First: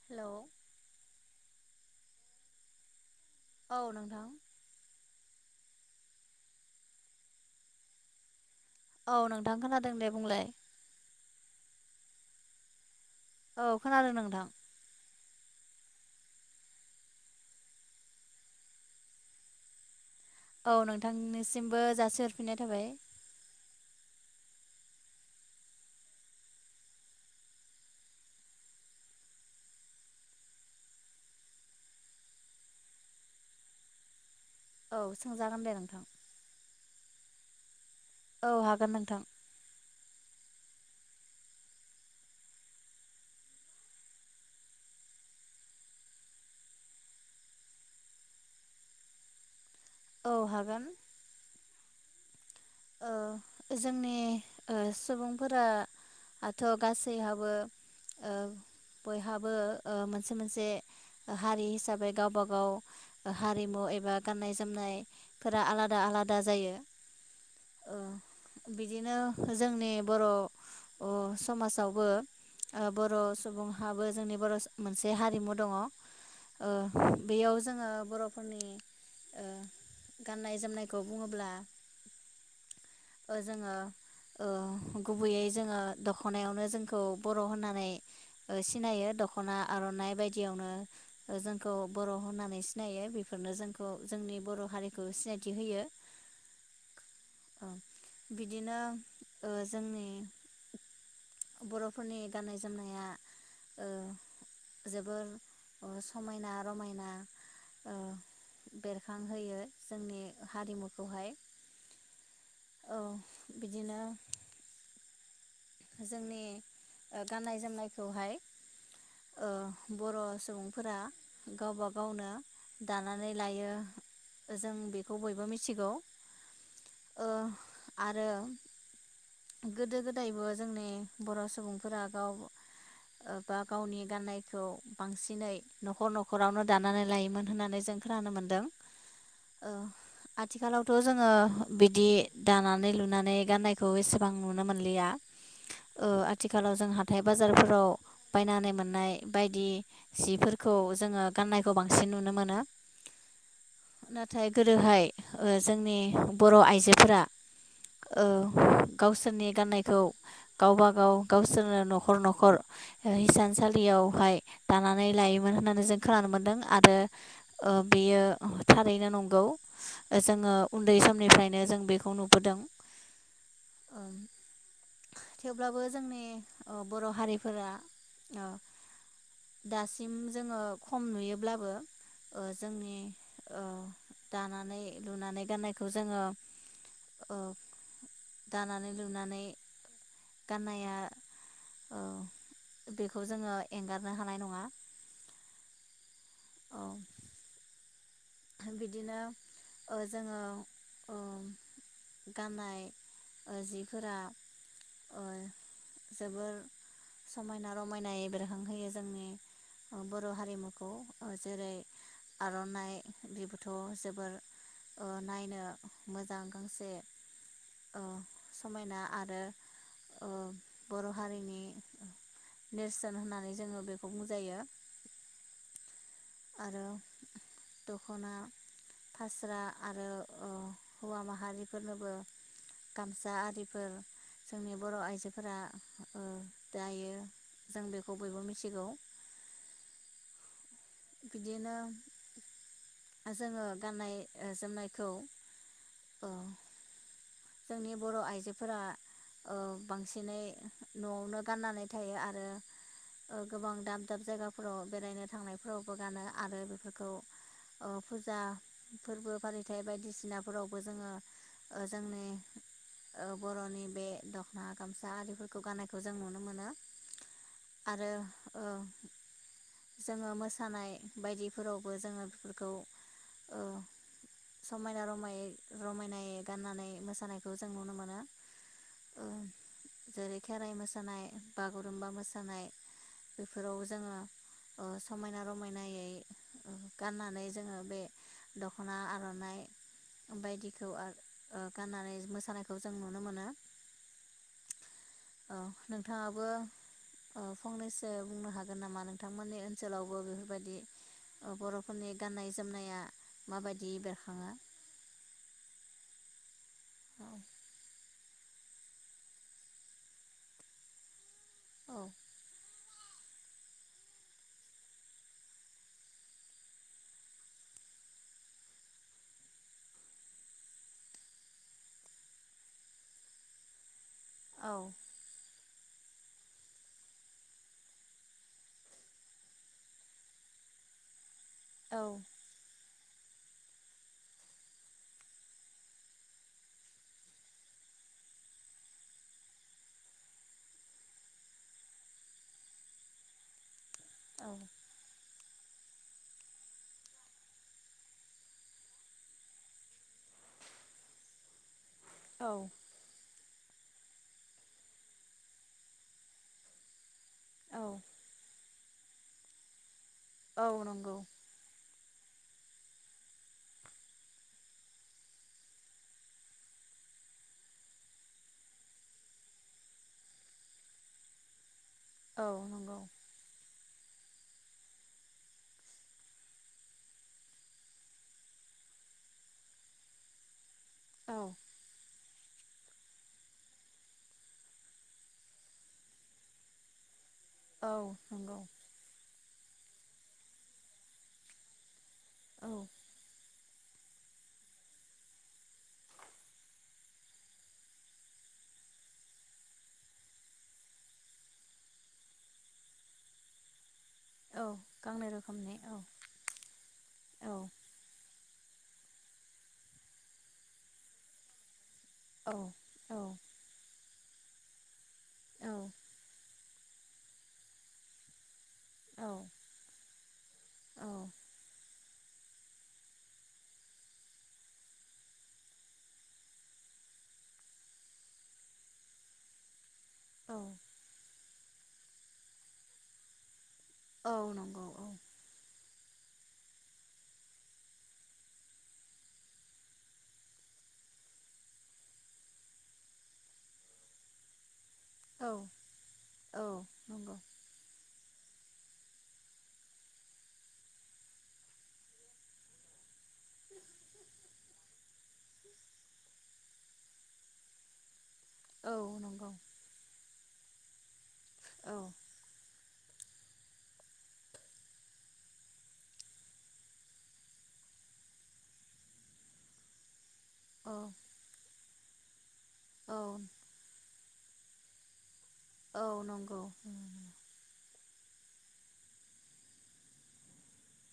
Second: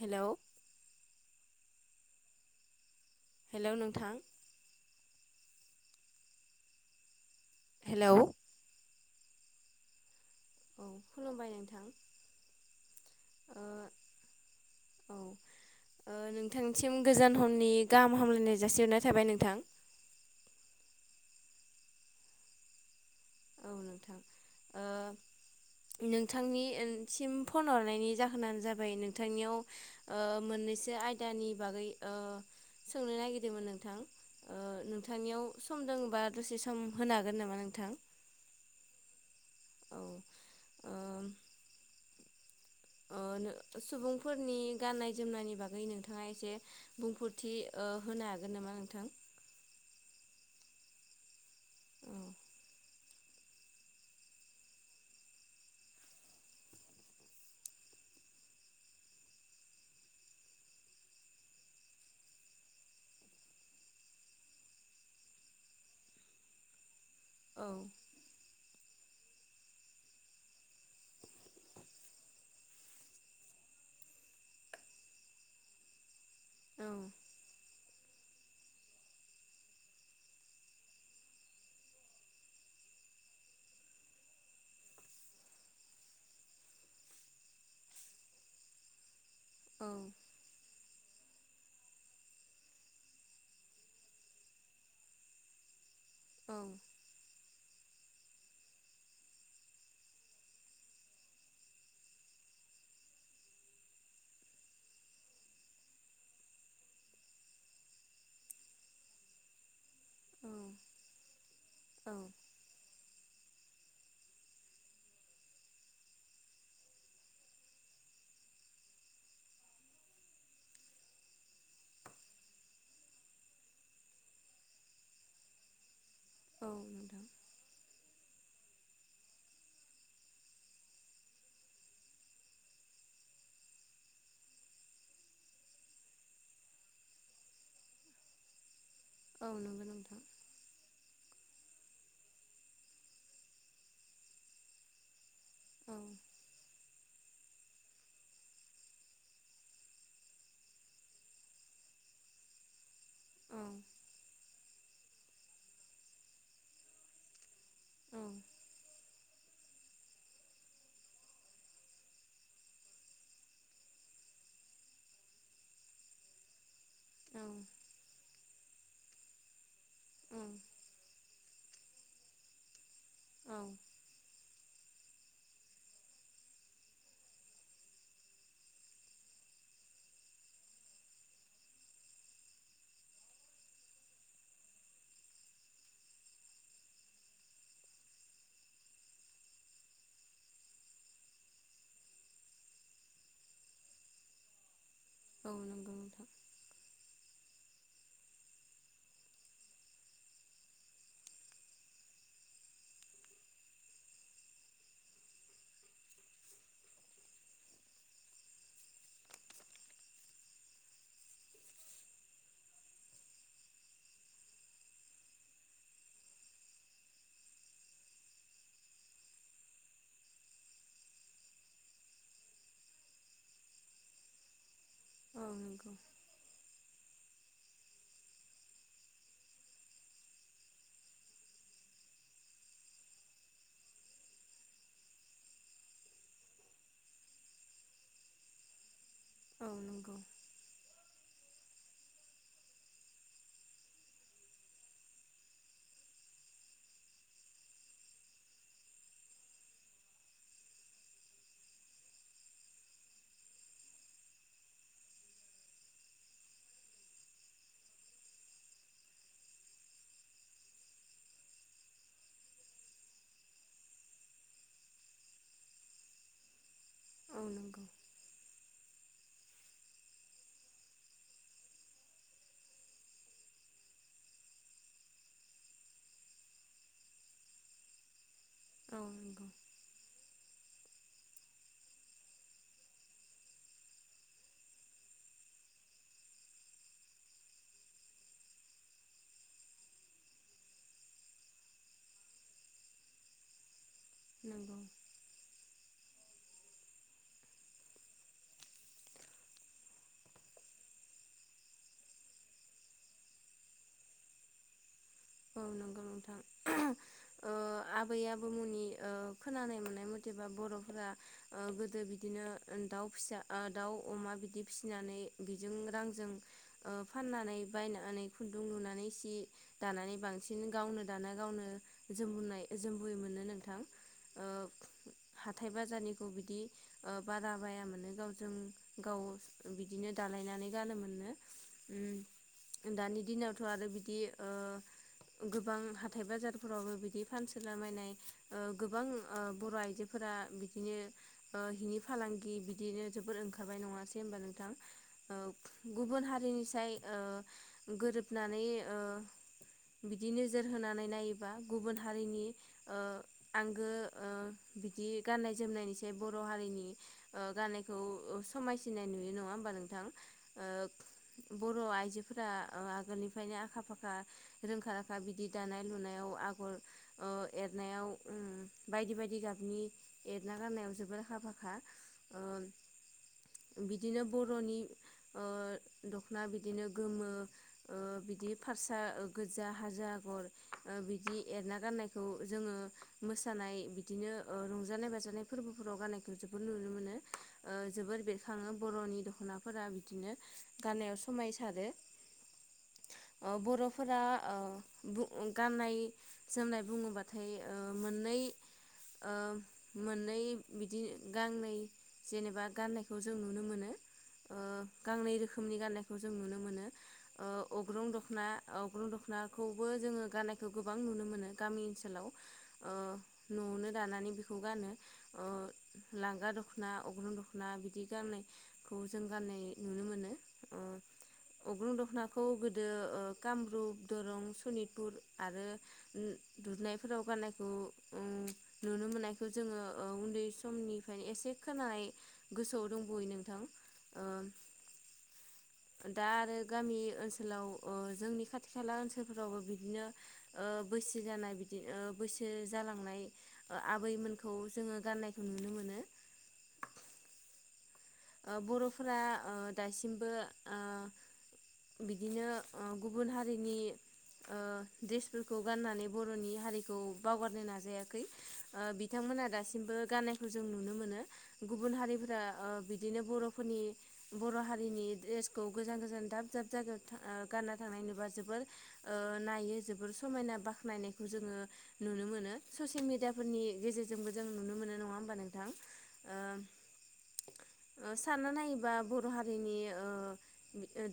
Hello hello hello नोंथां hello औ नोंथां खोनादों दे बुंलाय औ खुलुमबाय नोंथां ओ औ खोनादों नोंथां औ ओ नोंथांसिम गोजान हरनि गाहाम हामलायनाय जासिहरनाय थाबाय नोंथां औ नोंथांनिसिमबो जासिहरफिननाय थाबाय औ नोंथां ओ नोंथांनि ओनसिम फन हरनायनि जाहोनानो जाबाय नोंथांनियाव ओ मोननैसो आयदानि बागै ओ सोंनो नागिरदोंमोन नोंथां ओ औ नोंथांनियाव सोंजागोन दे सम नोंथां दङबा दसे सम होनो हागोन नामा नोंथां? औ हागोन नोंथां औ ओम ओ नो सुबुंफोरनि गाननाय जोमनायनि बागै नोंथाङा एसे बुंफोरथि ओ होनो हागोन नामा नोंथां? औ हागोन औ ओ जोंनि ओ सुबुंफोराथ' गासैहाबो ओ बयहाबो ओ मोनसे मोनसे हारि हिसाबै गावबा गाव हारिमु एबा गाननाय जोमनायफोरा आलादा आलादा जायो औ ओ बिदिनो जोंनि बर' अ समाजावबो ओ बर सुबुंहाबो जोंनि बर मोनसे हारिमु दङ' ओ औ बेयाव जोङो बर' फोरनि ओ गाननाय जोमनायखौ बुङोब्ला ओ जोङो ओ गुबैयै जोङो दखनायावनो जोंखौ बर' होननानै सिनायो दख खना आरनाय बायदियावनो जोंखौ बर होननानै सिनायो बेफोरनो जोंखौ जोंनि बर हारिखौ सिनायथि होयो। औ अ बिदिनो ओ जोंनि बरफोरनि गाननाय जोमनाया ओ जोबोर समायना रमायना ओ बेरखांहोयो जोंनि हारिमुखौहाय औ बिदिनो जोंनि गाननाय जोमनायखौहाय ओ बर सुबुंफोरा गावबा गावनो दानानै लायो जों बेखौ बयबो मिथिगौ ओ औ नोंथां आरो रो गोदो गोदायबो जोंनि बर सुबुंफोरा गाव बा गावनि गाननायखौ बांसिनै नखर नखरावनो दानानै लायोमोन होननानै जों खोनानो मोन्दों औ नंगौ नोंथां जोङो बिदि दानानै लुनानै गाननायखौ एसेबां नुनो मोनलिया औ ओ आथिखालाव जोंहा हाथाय बाजारफोराव बायनानै मोननाय बायदि सिफोरखौ जोङो गाननायखौ बांसिन नुनो मोनो औ नाथाय गोदोहाय जोंनि बर आइजोफोरा औ ओ गावसोरनि गाननायखौ गावबा गाव गावसोरनो नखर नखर हिसानसालियावहाय दानानै लायोमोन होननानै जों खोनानो मोन्दों आरो ओ बियो थारैनो नंगौ जोङो उन्दै समनिफ्रायनो जों बेखौ नुबोदों औ थेवब्लाबो जोंनि बर हारिफोरा दासिम जोङो खम नुयोब्लाबो ओ जोंनि दानानै लुनानै गाननायखौ जोङो ओ दानानै लुनानै गाननाया ओ बेखौ जोङो एंगारनो हानाय नङा औ नंगौ नोंथां औ बिदिनो जोङो गाननाय जिफोरा जोबोर समायना रमायनाय बेरखांहोयो जोंनि बर हारिमुखौ जेरै आरनाइ बेबोथ जोबोर ओ नायनो मोजां गांसे ओ समायना आरो ओ बर हारिनि नेरसोन होननानै जोङो बेखौ बुंजायो औ नंगौ आरो दखना फास्रा आरो ओ हौवा माहारिफोरनोबो गामसा आरिफोर जोंनि बर आइजोफोरा ओ दायो जों बेखौ बयबो मिथिगौ औ नंगौ बिदिनो जोङो गाननाय जोमनायखौ अ जोंनि बर आइजोफोरा बांसिनै ओ नआवनो गाननानै थायो आरो गोबां दाब दाब जायगाफोराव बेरायनो थांनायफोरावबो गानो आरो बेफोरखौ ओ फुजा फोरबो फालिथायाइ बायदिसिनाफोरावबो जोङो ओ जोंनि ओ बरनि बे दखना गामसा आरिफोरखौ गाननायखौ जों नुनो मोनो औ नंगौ आरो ओ जोङो मोसानाय बायदिफोरावबो जोङो बेफोरखौ ओ समायना रमायै रमायनायै गाननानै मोसा नायखौ जों नुनो मोनो औ ओ नंगौ जेरै खेराइ मोसानाय बागुरुमबा मोसानाय बेफोराव जोङो ओ समायना रमायनायै ओ गाननानै जोङो बे दखना आरनाइ बायदिखौ आर ओ गाननानै मोसानायखौ जों नुनो मोनो नंगौ औ नोंथाङाबो ओ फंनैसो बुंनो हागोन नामा नोंथांमोननि ओनसोलावबो बेफोरबायादि ओ बरफोरनि गान्नाय जोमनाया माबायदि बेरखाङो औ नंगौ नोंथां औ ओ आ बै आबौ मुनि ओ खोनानाय मोननाय मथेबा बरफोरा ओ गोदो बिदिनो दाउ फिसा दाउ अमा बिदि फिसिनानै बेजों रांजों ओ फाननानै बायनानै खुन्दुं लुनानै सि दानानै बांसिन गावनो दाना गावनो जोमबुनाय जोमबुयोमोननो नोंथां ओ औ हाथाय बाजारनिखौ बिदि ओ बारा बायामोननो गावजों गाव बिदिनो दालायनानै गानोमोननो औ उम दानि दिनावथ' आरो बिदि ओ गोबां हाथाय बाजारफोरावबो बिदि फानसोलाबायनाय ओ गोबां ओ बर' आइजोफोरा बिदिनो ओ हिनि फालांगि बिदिनो जोबोर ओंखारबाय नङा सै ओनबा नोंथां ओ - गुबुन हारिनिसाय ओ गोरोबनानै ओ बिदि नोजोर होनानै नायोबा गुबुन हारिनि ओ आंगो ओ बिदि गाननाय जोमनायनि एसे बर' हारिनि ओ औ गाननायखौ समाय सिननाय नुयो नङा होमबा नोंथां? औ नंगौ। फोरा आगोलनिफ्रायनो आखा फाखा रोंखा राखा बिदि दानाय लुनायाव आगर ओ एरनायाव ओम बायदि बायदि गाबनि एरना गाननायाव जबोर आखा फाखा औ ओ नंगौ। बिदिनो बरनि ओ द'खना बिदिनो गोमो ओ बिदि फारसा ओ गोजा हाजो आगर - औ बिदि एरना गाननायखौ जोङो मोसानाय बिदिनो रंजानाय बाजानाय फोरबोफोराव गाननायखौ जोबोर नुनो मोनो ओ औ जोबोर नंगौ बेरखाङो बर'नि द'खना फोरा बिदिनो गाननायाव समायसारो औ ओ बर' फोरा ओ बु गाननाय जोमनाय बुङोबाथाय ओ मोननै मोननै बिदि गांनै जेनेबा गाननायखौ जों नुनो मोनो। ओ गांनै रोखोमनि गान्नायखौ जों नुनो मोनो औ अग्रं द'खना अग्रं द'खनाखौबो जोङो गाननायखौ गोबां नुनो मोनो गामि ओनसोल लाव औ औ न'आवनो दानानै बेखौ गानो। ओ लांगा द'ख द'खना अग्रुं द'खना बिदि गाननाय खौ औ जों गाननाय नुनो मोनो। ओ औ। अग्रं द'खनाखौ गोदो ओ कामरुप दरं सनितपुर आरो ओम‌ दुदनायफोराव गाननायखौ ओम नुनो मोननायखौ जोङो उन्दै औ समनिफ्रायनो एसे खोनाय गोसोआव दंबयो नोंथां। औ। दा आरो गामि ओनसोलाव ओ जोंनि खाथि खाला ओनसोलफोरावबो बिदिनो ओ बैसो जानाय बिदि बैसो जालांनाय आबैमोनखौ जोङो गाननायखौ नुनो मोनो। औ नंगौ ओ बरफोरा ओ दासिमबो आ बिदिनो ओ गुबुन हारिनि ओ ड्रेसफोरखौ गाननानै बरनि हारिखौ बावगारनो नाजायाखै ओ औ बिथांमोना नंगौ दासिमबो गाननाय जों नुनो मोनो। गुबुन औ हारिफोरा ओ बिदि बिदिनो बरफोरनि बर हारिनि ड्रेसखौ गोजान गोजान दाब दाब जायगायाव था ओ गानना थांनाय नुबा जोबोर नायो जोबोर सम। समायना औ बाख्नायनायखौ जोङो नुनो मोनो। ससियेल औ मिडियाफोरनि गेजेरजों जों बो जों नुनो मोनो नङा होमबा नों थां औ ओ। नंगौ ओ सानना नायोब्ला बर हारिनि ओ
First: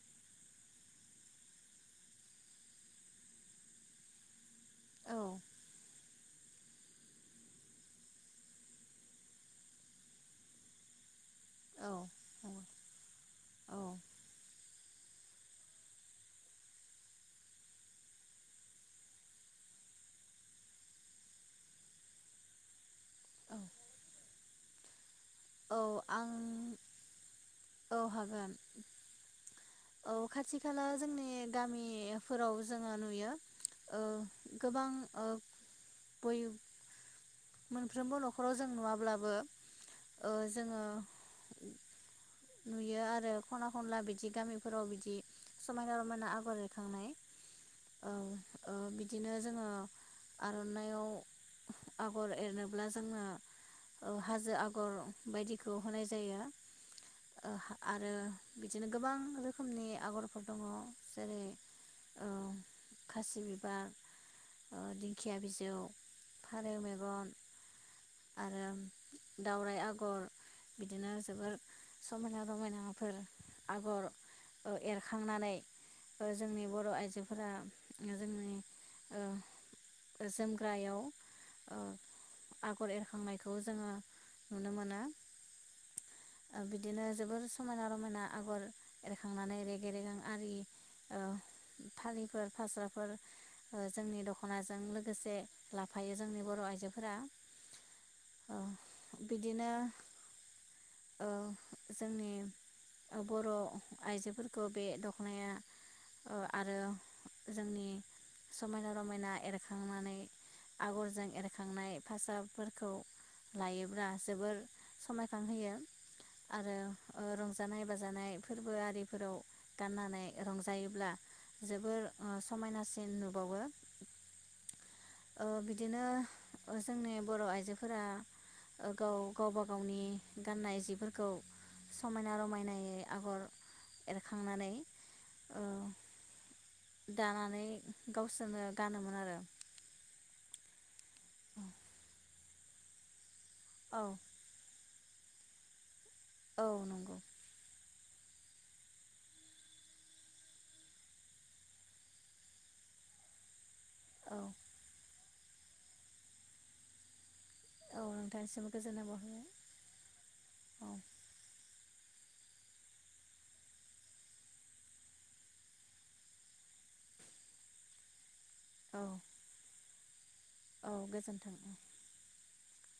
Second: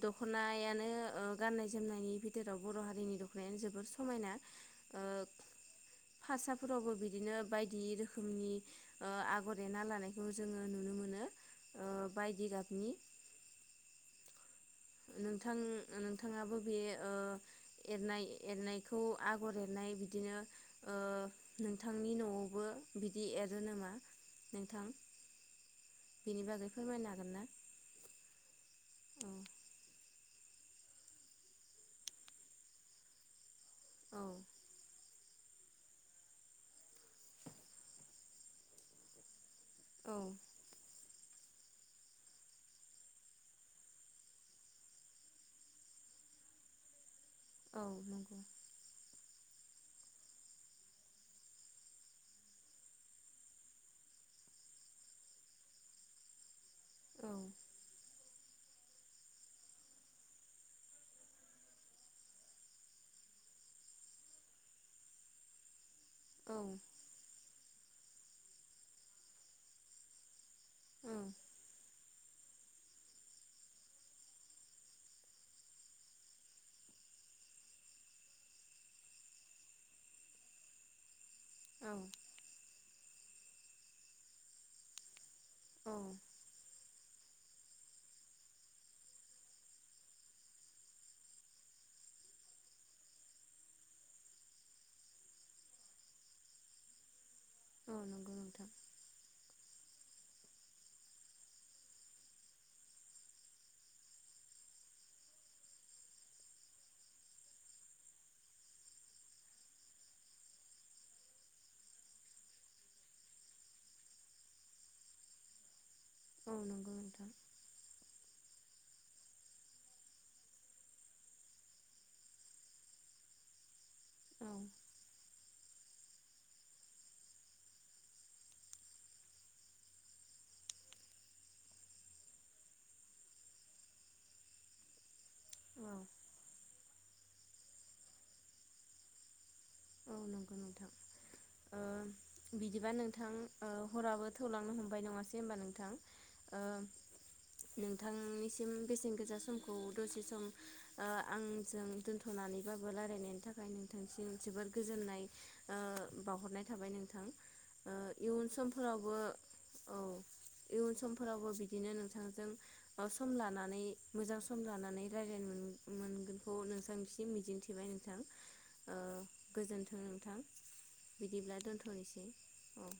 दखनायानो ओ गाननाय जोमनायनि भिथोराव बर हारिनि दखनायानो जोबोर समायना। औ। भासाफोरावबो बिदिनो बायदि रोखोमनि आगर एना लानायखौ जोङो नुनो मोनो औ बायदि नंगौ गाबनि औ नोंथां नोंथाङाबो बे एरनाय एर एरनायखौ आगर एरनाय बिदिनो नोंथांनि न'आवबो बिदि एरो औ नामा नोंथां। औ आं बेनि बागै फोरमायनो हागोन ना औ हागोन। औ औ खाथि खाला जोंनि गामिफोराव जोङो नुयो गोबां ओ बै मोनफ्रोमबो न'खराव जों नुवाब्लाबो औ औ ओ जोङो नुयो आरो खना खनला बिदि गामिफोराव बिदि समायना रमायना आगर एरखांनाय औ औ बिदि। बिदिनो जोङो आर'नाइाव आगर एरनोब्ला जोङो हाजो आगर बायदिखौ होनाय जायो। औ आरो बिदिनो गोबां रोखोमनि आगरफोर दङ जेरै खासि बिबार दिंखिया बिजौ फारै मेगन आरो दावराइ आगर बिदिनो ओं जोबोर समायना रमायनाफोर आगर एरखांनानै जोंनि बर' आइजोफोरा जोंनि जोमग्रायाव औ आ। आगर एरखांनायखौ जोङो नुनो मोनो औ। ओ बिदिनो जोबोर समायना रमायना आगर एरखांनानै रेगे रेगें आरि फालिफोर फास्राफोर जोंनि दख'नाजों लोगोसे लाफायो जोंनि बर' आइजोफोरा औ नंगौ नोंथां बिदिनो ओ। जोंनि बर' आइजोफोरखौ बे दख'नाया आरो जोंनि समायना रमायना एरखांनानै आगरजों एरखांनाय फारसाफोरखौ लायोब्ला जोबोर समायखांहोयो। औ नंगौ नोंथां आरो रंजानाय बाजानाय फोरबो आरिफोराव गाननानै रंजायोब्ला जोबोर समायनासिन नुबावो औ बिदिनो जोंनि बर' आइजोफोरा गाव गावबा गावनि गाननाय जिफोरखौ खौ समायना रमायनायै आगर एरखांनानै ओ दानानै गावसोरनो गानोमोन आरो। औ नंगौ नोंथां बिदिबा नोंथां। औ हराबो थौलांनो हम बाय नङासै होनबा नोंथां। औ ओं नंगौ नों थांनिसिम बेसेन गोसा समखौ दसे सम आंजों दोन्थ'नानैबाबो रायलायनायनि थाखाय नों औ गोजोननाय बावहरनाय थाबाय नोंथां। औ इयुन नोंथांनिसिम गोजोननाय समफोरावबो बावहरबाय औ औ इयुन समफोरावबो बि बिदिनो नोंथांजों सम लानानै मोजां सम लानानै रायज्लायनो मोनगोनखौ नोंथां बिसे मिजिंथिबाय नोंथां। ओ औ। गोजोन्थों नोंथां। औ गोजोन्थों बिदिब्ला दोन्थ'नोसै औ।